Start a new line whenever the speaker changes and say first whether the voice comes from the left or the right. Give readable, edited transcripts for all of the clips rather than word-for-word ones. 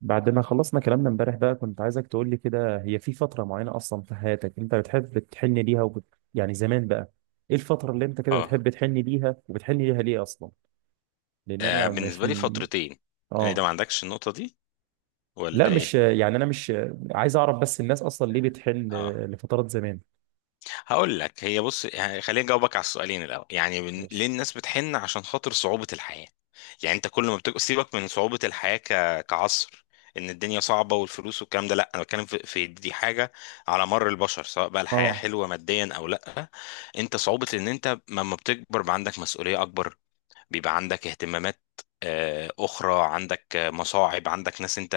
right: بعد ما خلصنا كلامنا امبارح بقى، كنت عايزك تقول لي كده، هي في فترة معينة أصلا في حياتك أنت بتحب تحن ليها يعني زمان بقى، إيه الفترة اللي أنت كده
left: اه.
right: بتحب تحن ليها وبتحن ليها ليه أصلا؟ لأن أنا مش
left: بالنسبة لي فترتين. يعني ده ما
right: آه،
left: عندكش النقطة دي
right: لا
left: ولا ايه؟
right: مش يعني، أنا مش عايز أعرف بس الناس أصلا ليه بتحن
left: اه
right: لفترات زمان.
left: هقول لك، هي بص، يعني خليني اجاوبك على السؤالين. الاول، يعني ليه
right: ماشي.
left: الناس بتحن؟ عشان خاطر صعوبة الحياة. يعني انت كل ما بتبقى سيبك من صعوبة الحياة، كعصر، ان الدنيا صعبة والفلوس والكلام ده. لا، انا بتكلم في دي حاجة على مر البشر، سواء بقى الحياة
right: اه.
left: حلوة ماديا او لا. انت صعوبة ان انت لما بتكبر بقى عندك مسؤولية اكبر، بيبقى عندك اهتمامات اخرى، عندك مصاعب، عندك ناس انت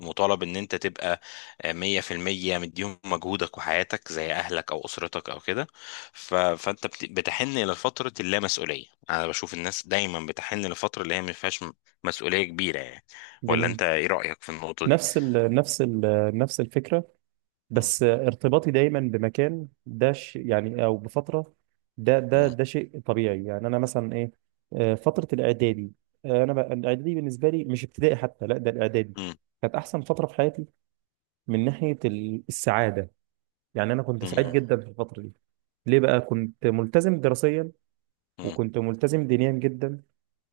left: مطالب ان انت تبقى 100% مديهم مجهودك وحياتك، زي اهلك او اسرتك او كده. فانت بتحن الى فترة اللامسؤولية. انا بشوف الناس دايما بتحن لفترة اللي هي ما فيهاش مسؤولية كبيرة يعني. ولا
right: جميل.
left: انت ايه رأيك في النقطة دي؟
right: نفس ال... نفس ال... نفس الفكرة،
left: مم.
right: بس ارتباطي دايما بمكان ده يعني او بفتره، ده ده
left: مم.
right: ده شيء طبيعي، يعني انا مثلا ايه، فتره الاعدادي. انا بقى الاعدادي بالنسبه لي، مش ابتدائي حتى، لا ده الاعدادي
left: مم.
right: كانت احسن فتره في حياتي، من ناحيه السعاده. يعني انا كنت سعيد
left: مم.
right: جدا في الفتره دي. ليه بقى؟ كنت ملتزم دراسيا
left: مم.
right: وكنت ملتزم دينيا جدا.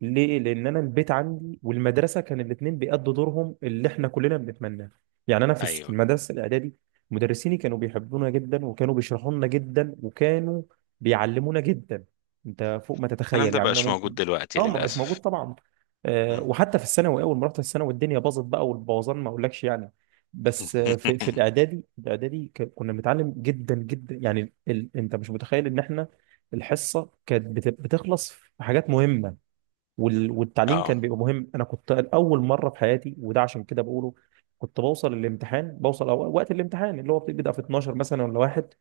right: ليه؟ لأن أنا البيت عندي والمدرسة كان الاتنين بيأدوا دورهم اللي إحنا كلنا بنتمناه. يعني أنا في في
left: ايوه،
right: المدرسة الإعدادي، مدرسيني كانوا بيحبونا جدا، وكانوا بيشرحوا لنا جدا، وكانوا بيعلمونا جدا، أنت فوق ما
left: الكلام
right: تتخيل.
left: ده
right: يعني أنا
left: بقاش موجود
right: ممكن،
left: دلوقتي
right: أه ما بقاش موجود
left: للأسف.
right: طبعا. أه،
left: مم.
right: وحتى في الثانوي أول ما رحت الثانوي الدنيا باظت بقى، والبوظان ما أقولكش يعني. بس في الإعدادي، الإعدادي كنا بنتعلم جدا جدا، يعني أنت مش متخيل إن إحنا الحصه كانت بتخلص في حاجات مهمه، والتعليم كان
left: اه،
right: بيبقى مهم. انا كنت اول مره في حياتي، وده عشان كده بقوله، كنت بوصل الامتحان، بوصل أو وقت الامتحان اللي هو بيبدا في 12 مثلا ولا واحد،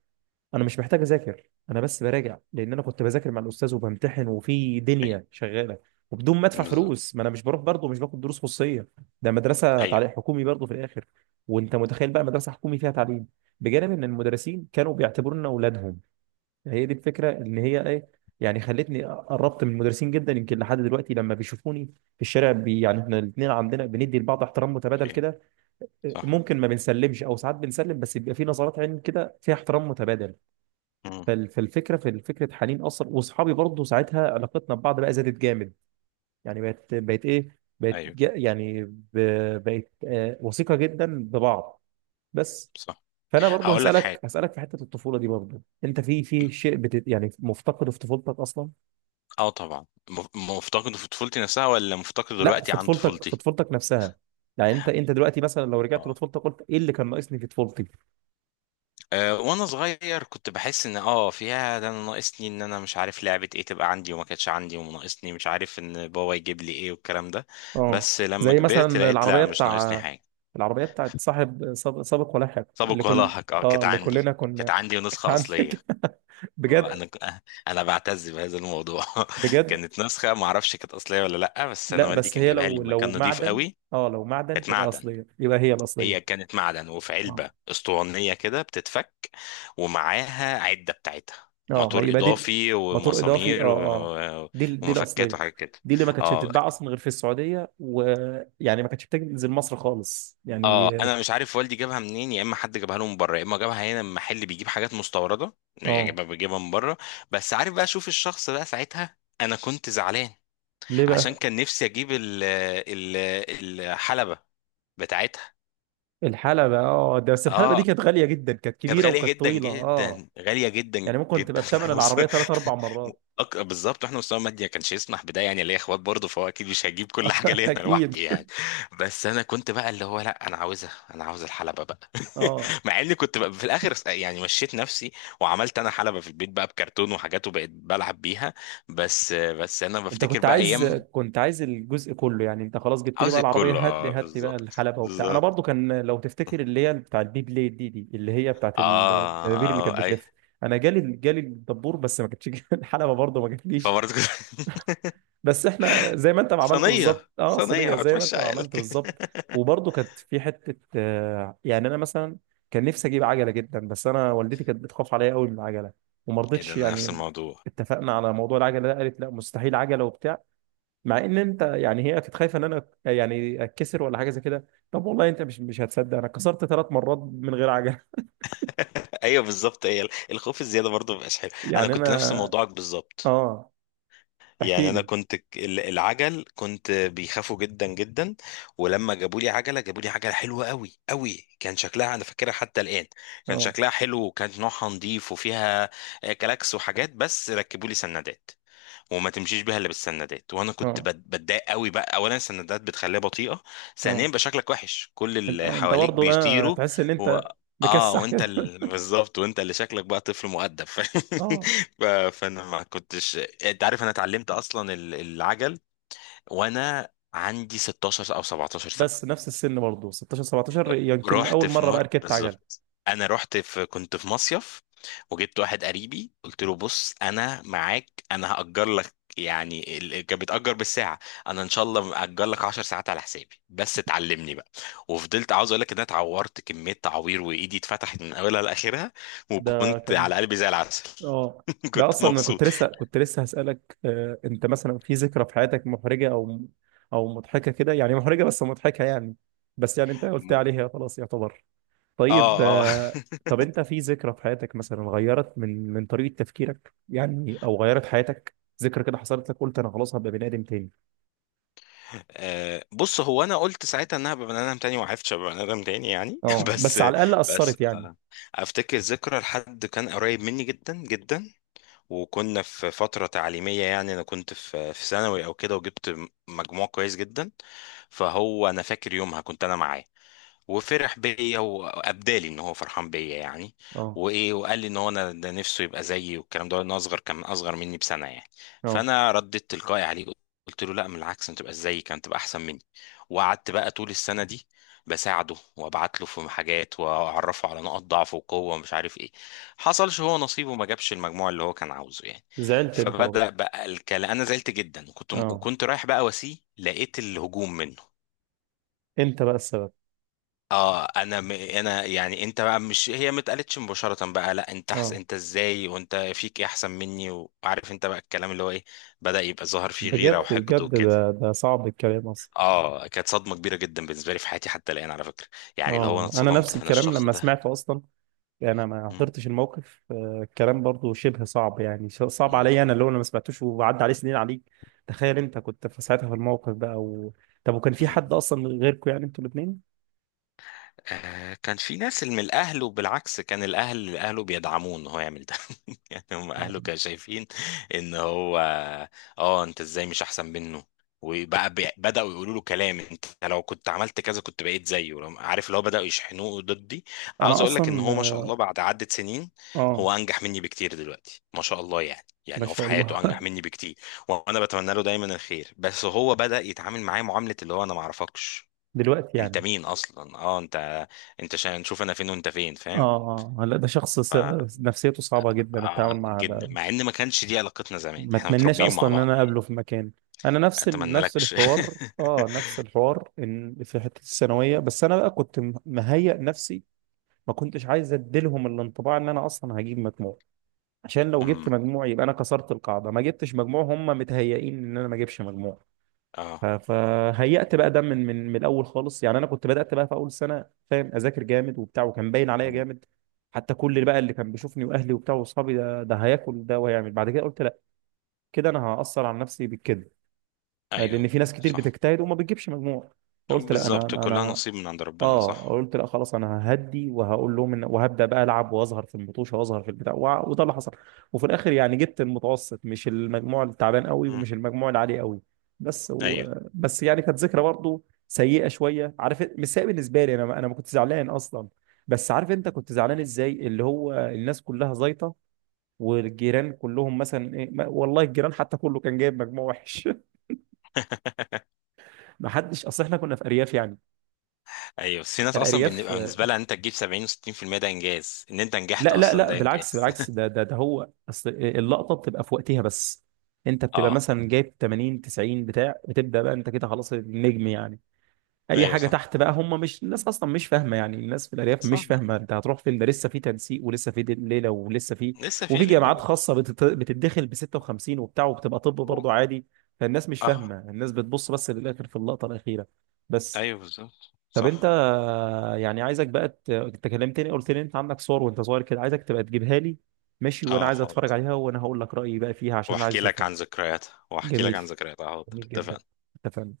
right: انا مش محتاج اذاكر، انا بس براجع، لان انا كنت بذاكر مع الاستاذ وبمتحن وفي
left: ايوه،
right: دنيا شغاله، وبدون ما ادفع
left: بالظبط،
right: فلوس، ما انا مش بروح برضه، مش باخد دروس خصوصيه. ده مدرسه
left: ايوه،
right: تعليم حكومي برضه في الاخر. وانت متخيل بقى مدرسه حكومي فيها تعليم، بجانب ان المدرسين كانوا بيعتبرونا اولادهم. هي دي الفكره، ان هي ايه، يعني خلتني قربت من المدرسين جدا، يمكن لحد دلوقتي لما بيشوفوني في الشارع بي يعني، احنا الاثنين عندنا بندي لبعض احترام متبادل
left: أوكي.
right: كده.
left: صح.
right: ممكن ما بنسلمش او ساعات بنسلم، بس بيبقى في نظرات عين كده فيها احترام متبادل.
left: مم.
right: فالفكره في فكره حنين اصلا. واصحابي برضه ساعتها علاقتنا ببعض بقى زادت جامد، يعني بقت ايه، بقت
left: ايوه،
right: يعني بقت وثيقه جدا ببعض. بس.
left: صح.
right: فانا برضه
left: هقول لك
right: هسالك
left: حاجة.
right: هسالك في حته الطفوله دي برضه، انت في في شيء بت يعني مفتقده في طفولتك اصلا؟
left: اه، طبعا. مفتقده في طفولتي نفسها ولا مفتقده
right: لا،
left: دلوقتي
right: في
left: عن
right: طفولتك، في
left: طفولتي؟
right: طفولتك نفسها، يعني انت انت دلوقتي مثلا لو رجعت
left: اه،
right: لطفولتك، قلت ايه اللي كان ناقصني في طفولتي؟
left: أه، وانا صغير كنت بحس ان فيها، ده انا ناقصني، ان انا مش عارف لعبة ايه تبقى عندي وما كانتش عندي، وناقصني مش عارف ان بابا يجيب لي ايه والكلام ده.
right: اه.
left: بس لما
right: زي مثلا
left: كبرت لقيت لا،
right: العربيه
left: مش ناقصني
right: بتاع،
left: حاجة.
right: العربيه بتاعت صاحب سابق ولاحق، اللي
left: سابق
right: كل،
left: ولاحق، اه،
right: اه
left: كانت
right: اللي
left: عندي
right: كلنا
left: كانت
right: كنا،
left: عندي
right: كانت
left: ونسخة أصلية.
right: عندك
left: آه،
right: بجد
left: انا انا بعتز بهذا الموضوع.
right: بجد؟
left: كانت نسخة ما اعرفش كانت أصلية ولا لا، بس انا
right: لا
left: والدي
right: بس
left: كان
right: هي
left: جايبها لي
right: لو
left: لما
right: لو
left: كان نضيف
right: معدن،
left: قوي.
right: اه لو معدن
left: كانت
right: تبقى
left: معدن.
right: اصليه، يبقى هي الاصليه.
left: هي كانت معدن وفي علبة اسطوانية كده بتتفك، ومعاها عدة بتاعتها،
right: اه ما
left: موتور
right: يبقى دي.
left: إضافي
right: موتور اضافي، اه
left: ومسامير
right: اه، دي
left: ومفكات
right: الاصليه.
left: وحاجات كده.
right: دي اللي ما كانتش
left: اه،
right: بتتباع اصلا غير في السعوديه، ويعني ما كانتش بتنزل مصر خالص
left: اه،
right: يعني.
left: انا مش عارف والدي جابها منين، يا اما حد جابها له من بره يا اما جابها هنا من محل بيجيب حاجات مستورده. يعني
right: اه.
left: جابها، بيجيبها من بره. بس عارف بقى، شوف الشخص بقى ساعتها انا كنت زعلان
right: ليه
left: عشان
right: بقى؟
left: كان نفسي اجيب ال الحلبه بتاعتها.
right: الحلبه. اه، ده بس الحلبه دي
left: اه،
right: كانت غاليه جدا، كانت
left: كانت
right: كبيره
left: غالية
right: وكانت
left: جدا
right: طويله اه.
left: جدا، غالية جدا
right: يعني ممكن تبقى
left: جدا.
right: بثمن العربيه ثلاث اربع مرات.
left: بالظبط، احنا مستوى مادي ما كانش يسمح بده، يعني ليا اخوات برضه، فهو اكيد مش هجيب كل حاجة ليا انا
right: اكيد.
left: لوحدي يعني. بس انا كنت بقى اللي هو لا، انا عاوزها، انا عاوز الحلبة بقى.
right: اه
left: مع اني كنت بقى في الاخر يعني مشيت نفسي، وعملت انا حلبة في البيت بقى بكرتون وحاجات وبقيت بلعب بيها. بس انا
right: انت
left: بفتكر
right: كنت
left: بقى
right: عايز،
left: ايام.
right: كنت عايز الجزء كله، يعني انت خلاص جبت لي
left: عاوز
right: بقى العربيه
left: كله،
right: هات لي،
left: اه،
right: هات لي بقى
left: بالظبط،
right: الحلبه وبتاع. انا
left: بالظبط.
right: برضو كان لو تفتكر اللي هي بتاع البي بليد دي، دي اللي هي بتاعت
left: اه،
right: ال- الدبابير اللي
left: اه،
right: كانت
left: اي.
right: بتلف. انا جالي الدبور، بس ما كانتش الحلبه برضو ما جاتليش.
left: فبرضه كده.
right: بس احنا زي ما انت ما عملت
left: صينية
right: بالظبط، اه
left: صينية
right: صينيه زي ما
left: وهتمشي
right: انت ما عملت
left: عيالك.
right: بالظبط. وبرضو كانت في حته يعني انا مثلا كان نفسي اجيب عجله جدا، بس انا والدتي كانت بتخاف عليا قوي من العجله وما
left: ايه ده،
right: رضتش
left: انا نفس
right: يعني.
left: الموضوع.
right: اتفقنا على موضوع العجله ده، قالت لا مستحيل عجله وبتاع، مع ان انت يعني هي كانت خايفه ان انا يعني اتكسر ولا حاجه زي كده. طب والله انت مش هتصدق، انا كسرت 3 مرات من غير عجله.
left: ايوه، بالظبط، هي الخوف الزيادة برضه مبقاش حلو. انا
right: يعني
left: كنت نفس
right: انا.
left: موضوعك بالظبط.
right: اه.
left: يعني
right: احكي
left: انا
right: لي.
left: كنت العجل كنت بيخافوا جدا جدا. ولما جابوا لي عجلة، جابوا لي عجلة حلوة قوي قوي. كان شكلها انا فاكرها حتى الآن. كان
right: اه
left: شكلها حلو وكان نوعها نظيف، وفيها كلاكس وحاجات، بس ركبوا لي سندات وما تمشيش بيها الا بالسندات، وانا كنت
right: اه
left: بتضايق قوي بقى. اولا، السندات بتخليها بطيئه. ثانيا
right: اه.
left: بقى شكلك وحش، كل
right: انت
left: اللي
right: اه انت
left: حواليك
right: برضه اه
left: بيطيروا.
right: تحس ان
left: و...
right: انت
left: اه،
right: مكسح كده.
left: بالظبط، وانت اللي شكلك بقى طفل مؤدب.
right: اه.
left: فانا ما كنتش. انت عارف، انا اتعلمت اصلا العجل وانا عندي 16 او 17 سنه.
right: بس نفس السن برضه، 16 17 يمكن
left: رحت
right: اول
left: في
right: مره بقى
left: مر
right: ركبت عجل.
left: بالظبط. انا رحت في كنت في مصيف، وجبت واحد قريبي، قلت له بص، انا معاك، انا هأجر لك، يعني كان بيتأجر بالساعة. انا ان شاء الله مأجر لك 10 ساعات على حسابي، بس تعلمني بقى. وفضلت، عاوز اقول لك ان انا اتعورت كمية تعوير، وايدي اتفتحت من اولها لاخرها،
right: ده
left: وكنت على
right: كان،
left: قلبي زي العسل.
right: اه. ده
left: كنت
right: اصلا انا كنت
left: مبسوط.
right: لسه، كنت لسه هسألك انت مثلا في ذكرى في حياتك محرجة او، او مضحكة كده، يعني محرجة بس مضحكة يعني. بس يعني انت قلت
left: م-
right: عليها خلاص يعتبر. طيب
left: اه، اه.
right: طب انت في ذكرى في حياتك مثلا غيرت من طريقة تفكيرك يعني، او غيرت حياتك، ذكرى كده حصلت لك قلت انا خلاص هبقى بني ادم تاني؟
left: بص هو، انا قلت ساعتها انها بني ادم تاني وعرفتش ابقى بني ادم تاني يعني.
right: اه،
left: بس
right: بس على الاقل
left: بس
right: اثرت يعني.
left: افتكر ذكرى لحد كان قريب مني جدا جدا، وكنا في فترة تعليمية، يعني انا كنت في ثانوي او كده، وجبت مجموع كويس جدا. فهو انا فاكر يومها كنت انا معاه، وفرح بيا وابدالي ان هو فرحان بيا يعني.
right: اه
left: وايه، وقال لي ان هو، انا ده نفسه يبقى زيي والكلام ده. انا اصغر كان اصغر مني بسنه يعني.
right: اه.
left: فانا رديت تلقائي عليه، قلت له لا، من العكس، انت تبقى زيي كانت تبقى احسن مني. وقعدت بقى طول السنه دي بساعده، وابعت له في حاجات واعرفه على نقط ضعفه وقوه ومش عارف ايه. حصلش، هو نصيبه ما جابش المجموع اللي هو كان عاوزه يعني.
right: زعلت انت برضه.
left: فبدأ بقى الكلام، انا زعلت جدا، وكنت
right: اه
left: وكنت رايح بقى واسيه، لقيت الهجوم منه.
right: انت بقى السبب.
left: اه، انا يعني، انت بقى مش، هي ما اتقالتش مباشره بقى لا، انت
right: اه
left: انت ازاي وانت فيك ايه احسن مني، وعارف انت بقى الكلام اللي هو ايه. بدأ يبقى ظاهر فيه غيره
right: بجد
left: وحقد
right: بجد،
left: وكده.
right: ده صعب الكلام اصلا.
left: اه، كانت صدمه كبيره جدا بالنسبه لي في حياتي حتى الان على فكره، يعني اللي هو انا
right: اه انا
left: اتصدمت،
right: نفس
left: انا
right: الكلام
left: الشخص
right: لما
left: ده.
right: سمعته اصلا، يعني انا ما
left: مم.
right: حضرتش الموقف، الكلام برضو شبه صعب يعني، صعب
left: مم.
right: عليا انا اللي هو انا ما سمعتوش، وعدى عليه سنين عليك. تخيل انت كنت في ساعتها في الموقف بقى طب وكان في
left: مم.
right: حد اصلا غيركم؟ يعني انتوا الاثنين.
left: كان في ناس اللي من اهله، وبالعكس كان اهله بيدعموه ان هو يعمل ده. يعني هم اهله كانوا شايفين ان هو، اه انت ازاي مش احسن منه، وبقى بداوا يقولوا له كلام، انت لو كنت عملت كذا كنت بقيت زيه. عارف، اللي هو بداوا يشحنوه ضدي.
right: انا
left: عاوز اقول لك ان
right: اصلا.
left: هو، ما شاء الله، بعد عدة سنين
right: اه.
left: هو انجح مني بكتير دلوقتي، ما شاء الله يعني
right: ما
left: يعني هو في
right: شاء
left: حياته انجح
right: الله.
left: مني بكتير. وانا بتمنى له دايما الخير، بس هو بدأ يتعامل معايا معاملة اللي هو انا ما اعرفكش،
right: دلوقتي
left: انت
right: يعني.
left: مين اصلا، انت عشان نشوف انا فين وانت فين، فاهم؟
right: اه اه، لا ده شخص
left: ف
right: نفسيته صعبة جدا
left: آه،
right: التعامل معها
left: جدا،
right: ده.
left: مع ان ما كانش دي علاقتنا زمان،
right: ما
left: احنا
right: اتمناش
left: متربيين
right: اصلا
left: مع
right: ان
left: بعض
right: انا
left: يعني.
right: اقابله في مكان. انا
left: اتمنى
right: نفس
left: لكش.
right: الحوار، اه نفس الحوار، ان في حته الثانويه، بس انا بقى كنت مهيئ نفسي. ما كنتش عايز اديلهم الانطباع ان انا اصلا هجيب مجموع، عشان لو جبت
left: امم
right: مجموع يبقى انا كسرت القاعده. ما جبتش مجموع هم متهيئين ان انا ما اجيبش مجموع.
left: اه.
right: فهيأت بقى ده من من الاول خالص، يعني انا كنت بدأت بقى في اول سنه، فاهم، اذاكر جامد وبتاع، وكان باين عليا
left: مم.
right: جامد حتى، كل اللي بقى اللي كان بيشوفني واهلي وبتاع واصحابي، ده هياكل ده وهيعمل بعد كده. قلت كده انا هأثر على نفسي بالكذب،
left: ايوه،
right: لان في ناس كتير
left: صح،
right: بتجتهد وما بتجيبش مجموع، فقلت لا انا
left: بالظبط كلها
right: انا
left: نصيب من عند ربنا،
right: اه
left: صح.
right: قلت لا خلاص انا ههدي، وهقول لهم ان، وهبدا بقى العب واظهر في المطوشه واظهر في البتاع وده اللي حصل. وفي الاخر يعني جبت المتوسط، مش المجموع التعبان قوي
left: امم
right: ومش المجموع العالي قوي. بس
left: ايوه.
right: بس يعني كانت ذكرى برضو سيئه شويه، عارف إيه؟ مش سيئه بالنسبه لي، انا انا ما كنت زعلان اصلا، بس عارف انت كنت زعلان
left: مم.
right: ازاي، اللي هو الناس كلها زيطه، والجيران كلهم مثلا ايه والله الجيران حتى كله كان جايب مجموع وحش. ما حدش، اصل احنا كنا في ارياف يعني.
left: ايوه، بس في ناس اصلا
right: الارياف
left: بنبقى بالنسبه لها ان انت تجيب 70 و60% ده انجاز، ان انت نجحت
right: لا لا
left: اصلا
right: لا،
left: ده
right: بالعكس
left: انجاز.
right: بالعكس، ده هو اصل إيه، اللقطه بتبقى في وقتها بس. انت بتبقى
left: اه،
right: مثلا جايب 80 90 بتاع، بتبدا بقى انت كده خلاص النجم يعني. اي
left: ايوه،
right: حاجه
left: صح،
right: تحت بقى هم، مش الناس اصلا مش فاهمه، يعني الناس في الارياف
left: صح.
right: مش فاهمه انت هتروح فين، ده لسه في تنسيق ولسه في ليله ولسه في،
left: لسه في
right: وفي
left: ليله
right: جامعات خاصه بتتدخل ب 56 وبتاع وبتبقى طب برضه عادي. فالناس مش
left: اه،
right: فاهمه، الناس بتبص بس للاخر في اللقطه الاخيره. بس.
left: ايوه، بالظبط،
right: طب انت،
left: صح.
right: يعني عايزك بقى انت كلمتني قلت لي انت عندك صور وانت صغير كده، عايزك تبقى تجيبها لي، ماشي، وانا
left: اه،
right: عايز اتفرج عليها وانا هقول لك رايي بقى فيها، عشان انا عايز
left: واحكي لك
right: اشوفها.
left: عن ذكرياتها،
right: جميل.
left: حاضر،
right: جميل جدا.
left: اتفقنا.
right: اتفقنا.